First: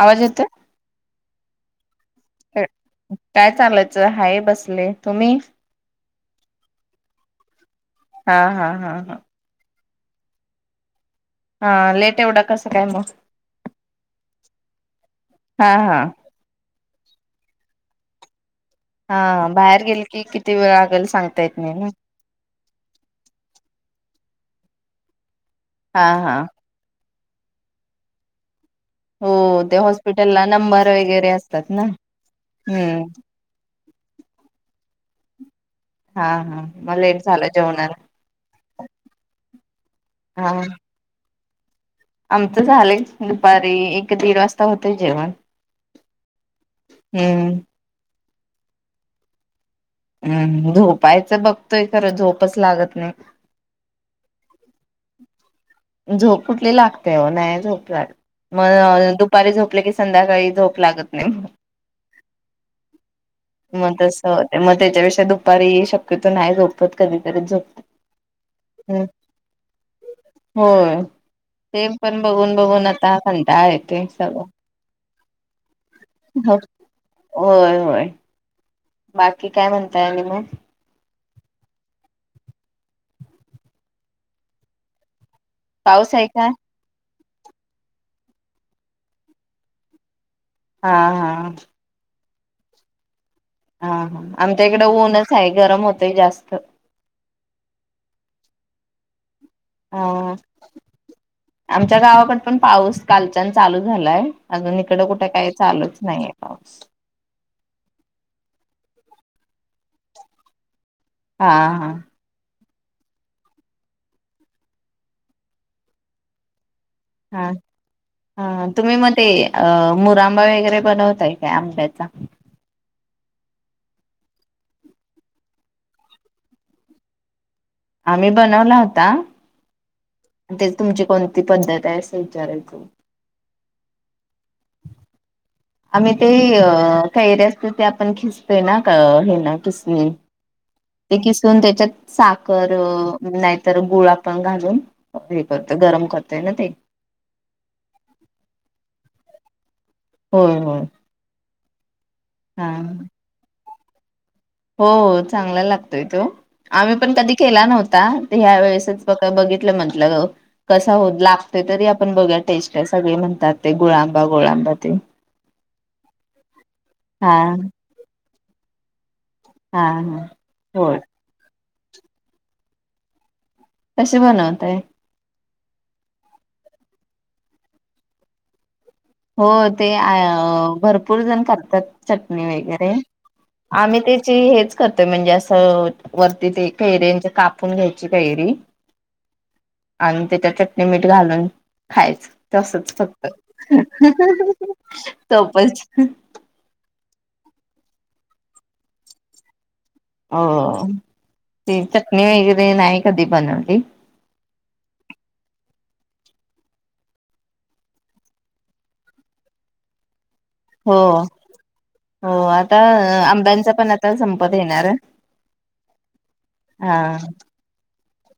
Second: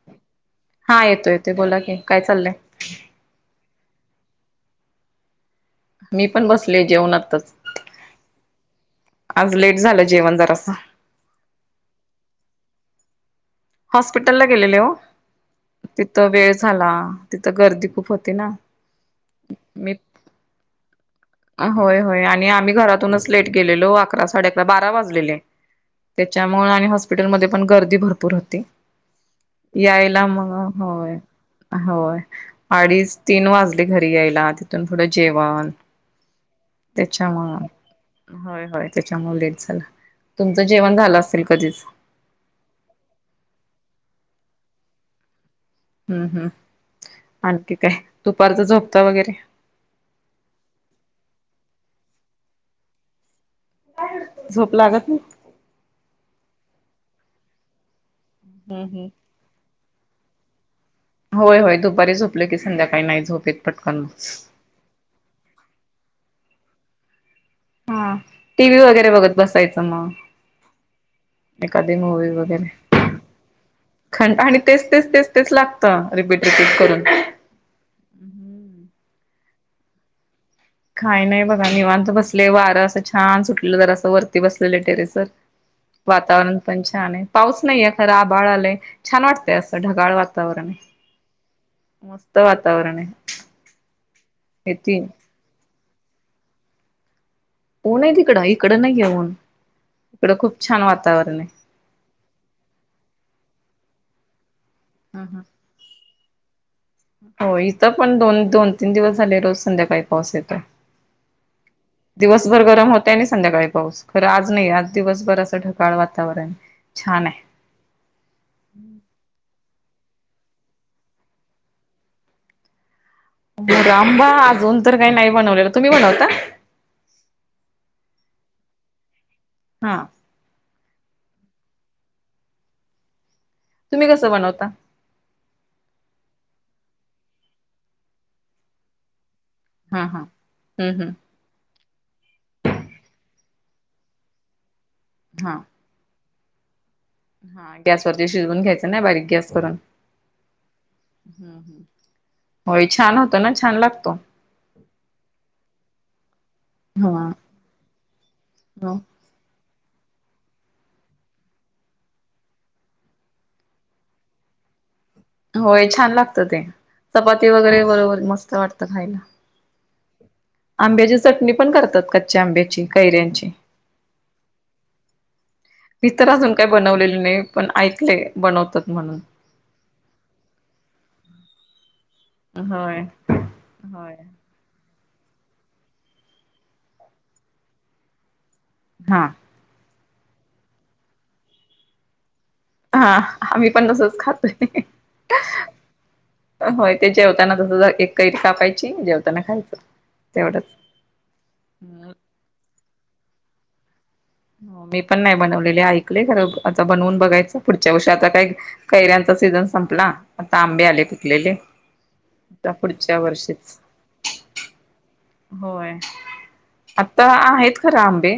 आवाज येतोय? हा येतो येतो बोला की. काय चाललंय काय चाललाय तुझं? हाय बसले तुम्ही मी पण बसले जेऊन आताच. हा हा हा हा आज लेट झालं जेवण जरासं. हा लेट एवढा कसं काय म? हॉस्पिटल ला गेलेले ओ हा हा तिथं वेळ झाला. तिथं गर्दी खूप होती ना. हा बाहेर मी गेल की किती वेळ लागेल सांग होय होय आणि आम्ही घरातूनच लेट गेलेलो अकरा, साडे अकरा, बारा वाजलेले. हा हा त्याच्यामुळे आणि हॉस्पिटलमध्ये पण गर्दी भरपूर होती. हो ते यायला हॉस्पिटलला मग नंबर होय वगैरे असतात ना होय हम्म अडीच, तीन वाजले. घरी यायला तिथून पुढं जेवण. हा हा मग लेट झालं त्याच्यामुळं जेवणाला. होय होय त्याच्यामुळ लेट झाल हा तुमचं जेवण झालं असल कधीच. आमचं झालंयच दुपारी एक, दीड वाजता होतय जेवण. हम्म हम् हम्म आणखी काय दुपारच झोपता वगैरे? हम्म झोपायचं बघतोय खरं झोपच लागत नाही. झोप लागत नाई. नाई झोप लागत म हम्म. अ दुपारी झोपल की संध्याकाळी झोप लागत नाही होय होय दुपारी झोपल की संध्याकाळी नाही झोप येत पटकन. च्यापेक्षा दुपारी शक्यतो नाही झोपत कधी. हा टीव्ही वगैरे बघत बसायचं मग. होय ते एखादी पण मूवी बघून बघून वगैरे आता कंटाळा येतोय खं सगळं आणि तेच तेच तेच तेच लागत रिपीट. रिपीट करून होय होय बाकी काय म्हणताय आणि म. काय नाही बघा निवांत बसले वारं असं छान सुटलं जरास वरती बसलेले टेरेसवर. पाऊस आहे काय वातावरण पण छान आहे पाऊस नाही खरं आभाळ आलय छान वाटते असे ढगाळ वातावरण. हा हा वातावरण मस्त वातावरण आहे. हा हा आमच्या इकड येतील ऊनच हाय गरम होतय जास्त. ऊन हाय तिकड इकड नाईये ऊन. ह इकडं खूप छान वातावरण आहे. आमच्या गावाकड पण पाऊस कालच्यान चालू झालाय. अजून इकड हा कुठे हा. काय चालूच नाहीय पाऊस. हो इथं पण दोन दोन, तीन दिवस झाले रोज संध्याकाळी पाऊस येतोय. हा हा र गरम होतय आणि संध्याकाळी पाऊस खरं आज नाहीय आज दिवसभर असं ढकाळ वातावरण छान हा आहे. ह तुम्ही म ते अ मुरंबा वगैरे बनवताय काय आंब्याचा. मुरंबा अजून तर काय नाय बनवलेलं. तुम्ही बनवता? आम्ही बनवला होता. हा तेच तुमची कोणती पद्धत आहे अस विचारायच. तुम्ही कसं बनवता? आम्ही ते अ कैरी असते ते आपण खिसतोय ना क हे न हा खिसणी हा हम्म ते हम्म किसून त्याच्यात अ साखर अ नाहीतर गुळ आपण घालून हे हा करतोय गरम करतोय ना ते. हा गॅसवरती शिजवून घ्यायचं ना बारीक गॅस करून होय होय हम्. हा होय छान होत ना छान लागतो. हो चांगला लागतोय तो. आम्ही पण हा कधी केला नव्हता ते ह्या वेळेसच बघितलं मग. कसा होत लागते तरी आपण बघ्या टेस्ट सगळे म्हणतात, ते गुळांबा गोळांबा ते. होय छान लागतं ते हा चपाती वगैरे बरोबर मस्त वाटतं खायला. हा हा होय आंब्याची चटणी पण करतात कच्च्या आंब्याची, कैऱ्यांची. कसे बनवताय? मी तर अजून काय बनवलेलं नाही पण ऐकले बनवतात. म्हणून हो ते आ अ भरपूर जण करतात. चटणी वगैरे होय आम्ही होय त्याची हेच करतो. म्हणजे असं वरती ते कैऱ्यांची कापून घ्यायची कैरी. हा आणि त्याच्यात चटणी मीठ घालून खायचं तसंच हा फक्त. आम्ही पण तसच खातोय [unintelligible] होय ते जेवताना तसंच एक कैरी कापायची जेवताना खायचं. हो तेवढंच ती चटणी वगैरे नाही कधी बनवली. हो मी पण नाही बनवलेले ऐकले खरं आता बनवून बघायचं पुढच्या वर्षी. आता काय कैऱ्यांच सीझन संपला आता आंबे हो आले पिकलेले. हो आता पुढच्या आंब्यांचा वर्षीच पण आता संपत येणार. होय हा आता आहेत खरं आंबे.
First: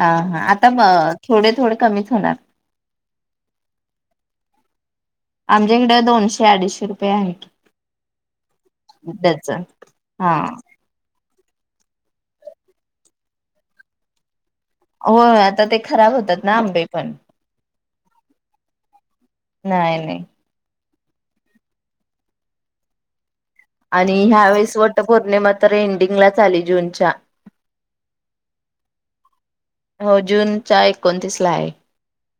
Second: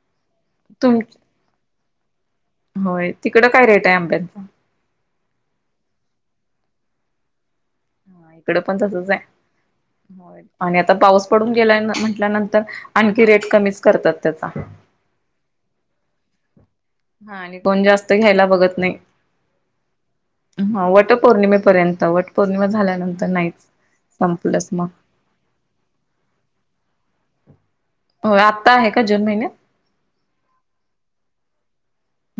ह हा आता अ तुम थोडे थोडे कमीच होणार. होय तिकडं काय रेट आहे आंब्यांचा? आमच्या इकडे दोनशे अडीचशे. [unintelligible] हा इकडे पण तसंच आय डझन हा होय आणि आता पाऊस पडून गेलाय म्हल्यानंतर आणखी रेट कमीच करतात त्यात. हो आता ते खराब होतात ना आंबे पण. हा आणि कोण जास्त घ्यायला बघत नाही. नाही नाही ह वटपौर्णिमेपर्यंत वटपौर्णिमा झाल्यानंतर नाही. आणि ह्यावेेळेस वट पौर्णिमा तर एंडिंगलाच आली जूनच्या. हो आत्ता आहे का जून महिन्यात? हो जून चा एकोणतीस ला आहे.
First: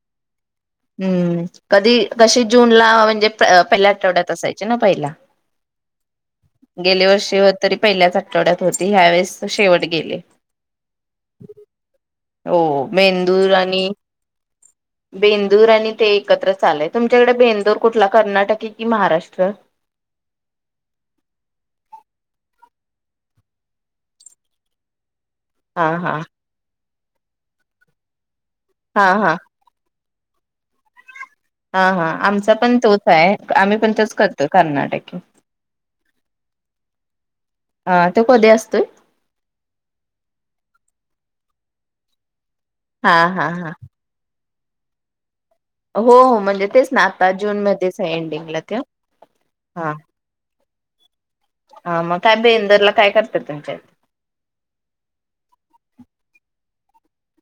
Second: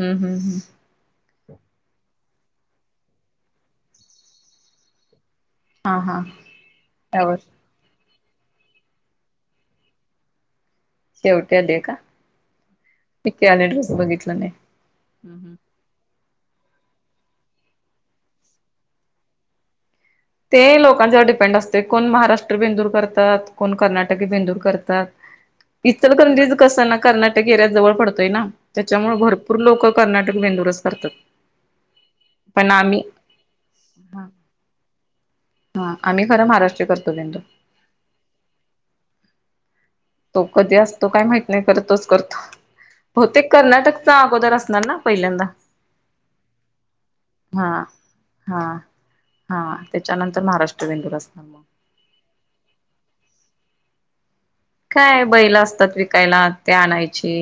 हम्म हम् हम् हम्म कधी कशी जूनला म्हणजे प पहिल्या आठवड्यात असायचे ना पहिला. हा हा गेले त्यावर वर्षी हो तरी पहिल्याच आठ आठवड्यात होती ह्यावेेळेस शेवट गेली. शेवटी आलीय का? हो पिके बेंदूर आले आणि ड्रेस बघितलं नाही. बेंदूर आणि ते एकत्रच आलय तुमच्याकडे बेंदूर कुठला कर्नाटकी कि महाराष्ट्र? ते लोकांच्याव डिपेंड असतंय कोण महाराष्ट्र बेंदूर करत, कोण कर्नाटकी बेंदूर करतात. हा हा इचलकरंजीच कसं ना कर्नाटक एरिया जवळ पडतोय ना हा त्याच्यामुळं हा भरपूर लोकं कर्नाटक बेंदूरच करतात. हा हा आमचा पण तोच आय आम्ही पण तोच करतो कर्नाटकी. हा आम्ही खरं महाराष्ट्र करतो बेंदूर. हा तो कधी असतोय तो कधी अस तो काय माहीत नाही खरं तोच करतो हा हा बहुतेक हा कर्नाटकचा अगोदर असणार ना पहिल्यांदा. हो हो म्हणजे तेच ना आता जून हा मध्येच आहे एंडिंगला तो हा नंतर महाराष्ट्र बेंदूर अस. ह मग का बेंदूरला काय करत्यात तुमच्यात? काय बैल असतात विकायला ते आणायची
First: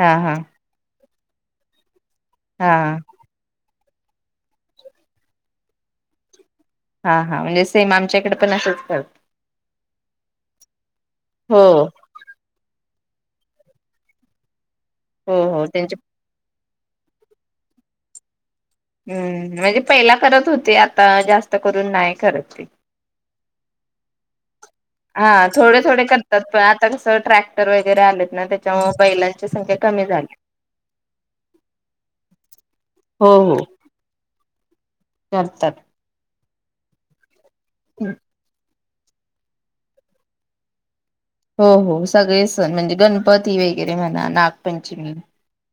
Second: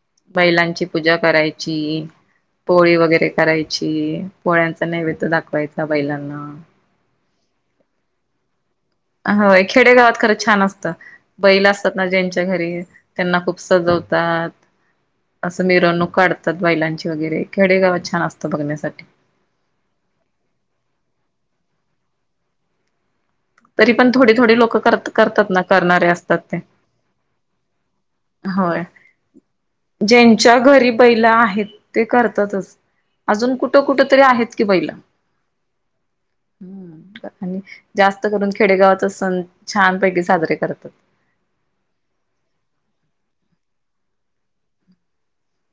हा हा बैलांची पूजा करायची. हा पोळी वगैरे करायची पोळ्यांचा नैवेद्य दाखवायचा बैलांना. हा हा म्हणजे सेम आमच्याकडे पण करत. होय खेडेगावात खरं छान असतं हो बैल असतात ना ज्यांच्या घरी त्यांना खूप सजवतात हो असं हो त्यांचे मिरवणूक काढतात. बैंलांची वगैरे खेडे गावात छान असतात हम्म म्हणजे पहिला करत होते आता जास्त करून नाही करत ते. तरी पण थोडे थोडे लोकं. हा थोडे थोडे करतात पण आता कसं ट्रॅक्टर वगैरे आलेत ना होय त्याच्यामुळं बैलांचे. ज्यांच्या घरी बैल आहेत ते करतातच अजून कुठ कुठ तरी आहेत की बैल. नत. आणि जास्त करून खेडेगावात सण छानपैकी साजरे करतात. हो हो सगळे सण म्हणजे गणपती वगैरे म्हणा नागपंचमी.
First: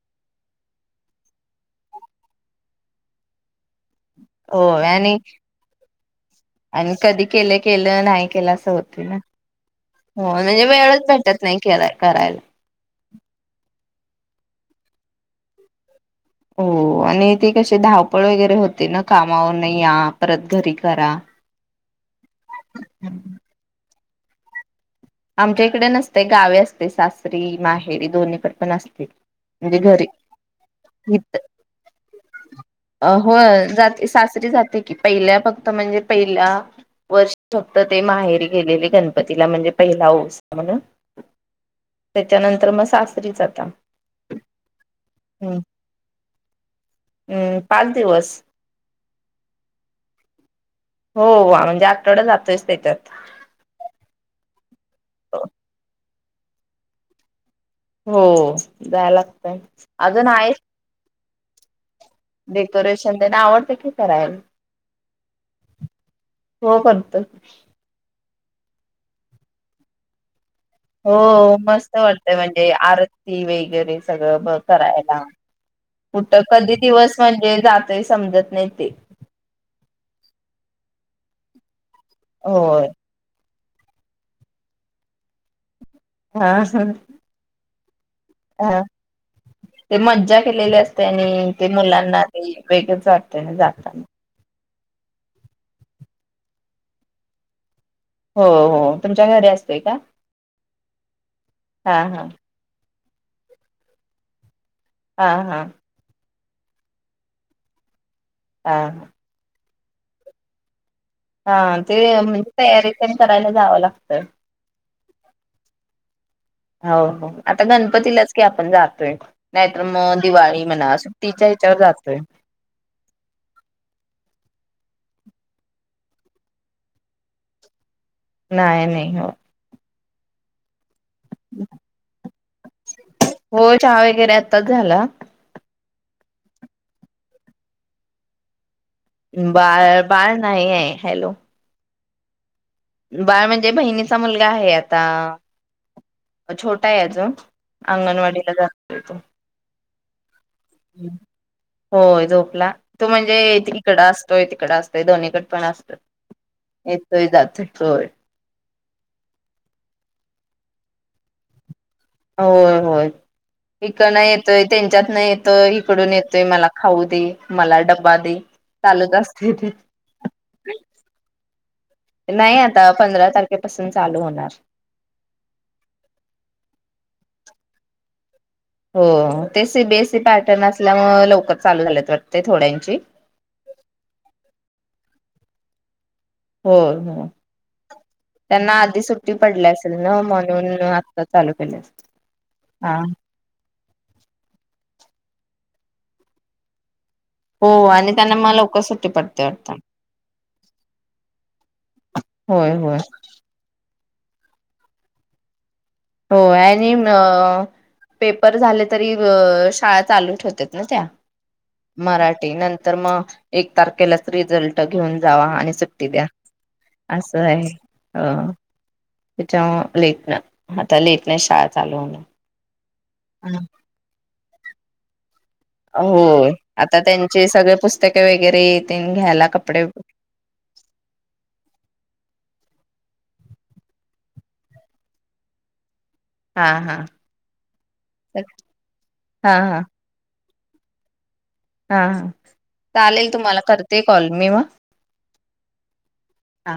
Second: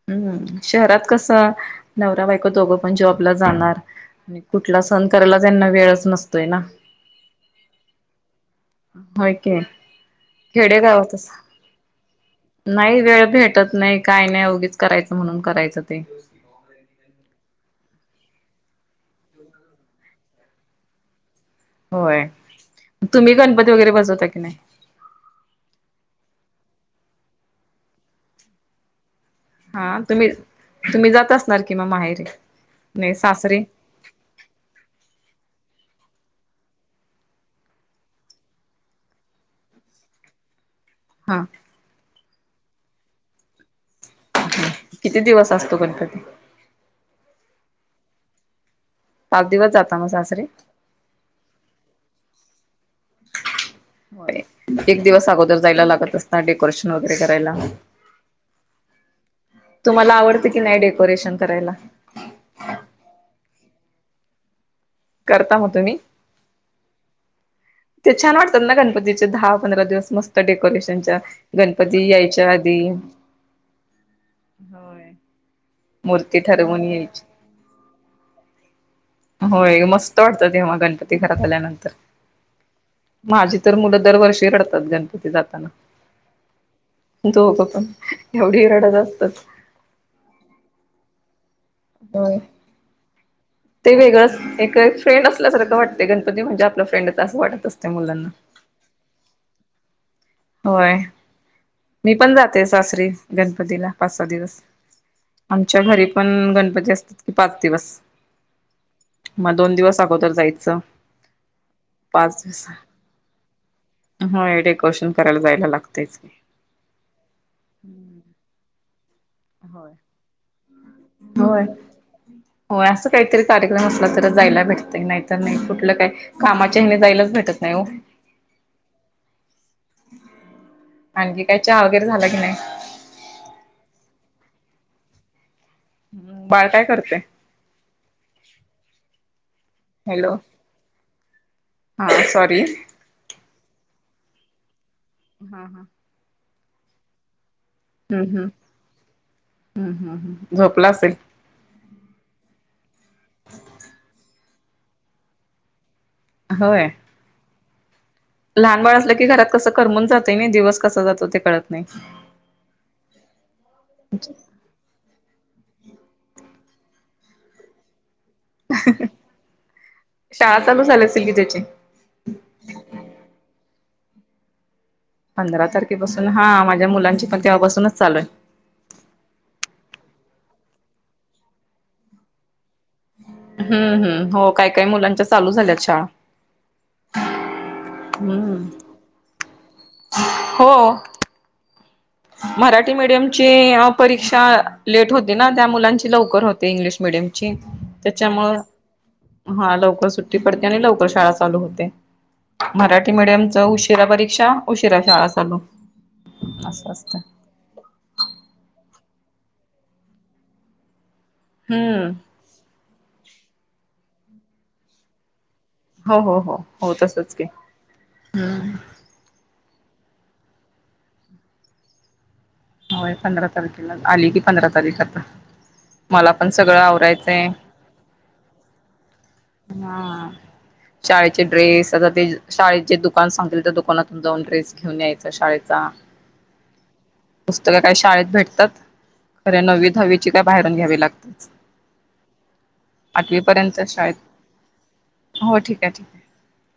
हम्म शहरात कसं नवरा बायको दोघं पण जॉबला जाणार. आणि हो कुठला सण आणि करायला त्यांना वेळच नसतोय ना. आणि कधी केलं केलं नाही केलं असं होते ना. हो की हो म्हणजे खेडे वेळच गाव तस भेटत नाही केला करायला. नाही वेळ भेटत नाही का. काय नाही उगीच करायचं म्हणून करायचं. हो आणि ते कसे धाव. धावपळ वगैरे होते ना कामावरून या परत घरी करा होय तुम्ही गणपती वगैरे बसवता की नाही. आमच्या इकडे नसते गावे असते सासरी माहेरी दोन्हीकडं पण असते. म्हणजे हा घरी तुम्ही तुम्ही जात इथ असणार कि मग माहेरी. नाही हो सासरी जाते सासरी जाते की पहिल्या बघ म्हणजे पहिल्या वर्ष फक्त ते माहेरी गेलेले गणपतीला म्हणजे. पहिला म्हणून. हा त्याच्यानंतर मग सासरीच आता. किती दिवस हम्म असतो गणपती. हम्म पाच दिवस पाच दिवस जाता ना सासरे. हो म्हणजे आठवडा जातोयच त्याच्यात होय एक दिवस अगोदर जायला लागत असता डेकोरेशन वगैरे करायला. हो जायला लागतय तुम्हाला अजून आवडतं आहे की नाही डेकोरेशन करायला. डेकोरेशन त्यांना आवडतं की करायला. करता मग तुम्ही हो करतोय. ते छान वाटतात ना गणपतीचे दहा पंधरा दिवस मस्त डेकोरेशनच्या हो मस्त गणपती वाटतय यायच्या म्हणजे आधी आरती वगैरे सगळं होय करायला. कुठ मूर्ती कधी ठरवून दिवस यायची म्हणजे जातोय समजत नाही ते. होय मस्त वाटतं तेव्हा गणपती घरात आल्यानंतर. होय. माझी तर मुलं दरवर्षी रडतात गणपती जाताना हा हा दोघं पण एवढी हा रडत असतात ते मज्जा केलेली असते आणि ते मुलांना होय ते वेगळंच वाटत ते जाताना. वेगळंच एक फ्रेंड असल्यासारख वाटते गणपती म्हणजे आपलं फ्रेंड असं वाटत असतं मुलांना हो हो तुमच्या घरी असतोय का? होय. हा मी हा पण जाते सासरी गणपतीला पाच सहा दिवस हा हा आमच्या घरी पण गणपती असतात कि पाच दिवस. हा ह मग दोन दिवस अगोदर जायचं. हा ते पाच म्हणजे दिवस तयारी पण करायला जावं लागतंय. होय डेकोरेशन करायला जायला लागतेच. हो हो आता गणपतीलाच की आपण जातोय नाहीतर होय मग दिवाळी. म्हणा सुट्टीच्या होय ह्याच्यावर जातोय. हो असं काहीतरी कार्यक्रम असला तर जायला भेट नाहीतर नाही कुठलं काय कामाच्या हने जायलाच भेटत नाही हो. नाहीय नाही हो. आणखी काय चहा वगैरे झाला की नाही? हो चहा वगैरे आताच झाला. हम् बाळ काय करतय? बाळ बाळ हॅलो नाही आहे. हॅलो हा सॉरी बाळ म्हणजे बहिणीचा मुलगा आहे आत हम हा छोटाय अजून हम्म हम्म अंगणवाडीला जातोय. हम्म हम्म झोपला असेल होय झोपला तू म्हणजे तीकड अस तोय तिकड असतय दोन्हीकड पण असत होय येतोय जातोय होय. लहान बाळ असलं की घरात कसं करमून जातंय नाही दिवस कसा जातो ते कळतं नाही. हो होय इकड नाही येतोय त्यांच्यात नाही येतोय इकडून येतोय मला खाऊ दे, मला डब्बा दे. चालत असते. शाळा चालू झाली असेल की त्याची नाही आता पंधरा तारखेपासून चालू होणार. पंधरा तारखेपासून हा माझ्या मुलांची पण तेव्हापासूनच चालू आहे. हो ते सी बेसी पॅटर्न असल्यामुळे लवकरच चालू झालेत वाटते थोड्यांची. हम्म हम्म हो काय काय मुलांच्या चालू झाल्या शाळा. होय हो हम्म त्यांना आधी सुट्टी पडली असेल ना म्हणून हो आता चालू केले. मराठी हा मिडियमची परीक्षा लेट होती ना त्या मुलांची लवकर होते इंग्लिश. मीडियमची हो आणि त्यांना मग त्याच्यामुळं लवकर सुट्टी पडते वाटत. हा लवकर सुट्टी पडते आणि लवकर शाळा चालू होते होय होय. मराठी मिडियमच उशीर शिरा परीक्षा उशिरा शाळा चालू. हो असं आणि असतं पेपर झाले तर शाळा चालू ठेवत ना त्या हम्म मराठी नंतर मग एक तारखेलाच रिझल्ट घेऊन जावा आणि ती हो द्या हो हो हो तसच असं की आहे अ हम्म त्याच्या लेटन आता लेट नाही शाळा चालू होणार. होय पंधरा तारखेला आली की पंधरा तारीख आता. मला हो पण सगळं आता आवरायचंय त्यांची सगळे पुस्तके वगैरे घ्यायला कपडे हा शाळेचे ड्रेस आता ते शाळे जे दुकान सांगतील त्या दुकानातून जाऊन ड्रेस घेऊन यायचा शाळेचा. हा हा पुस्तकं काही शाळेत हा भेटतात हा खरे नवी दहावीची काय बाहेरून घ्यावी लागतात. हा हा चालेल तुम्हाला पर्यंत करते शाळेत कॉल मी मग. हो ठीक आहे ठीक आहे. हां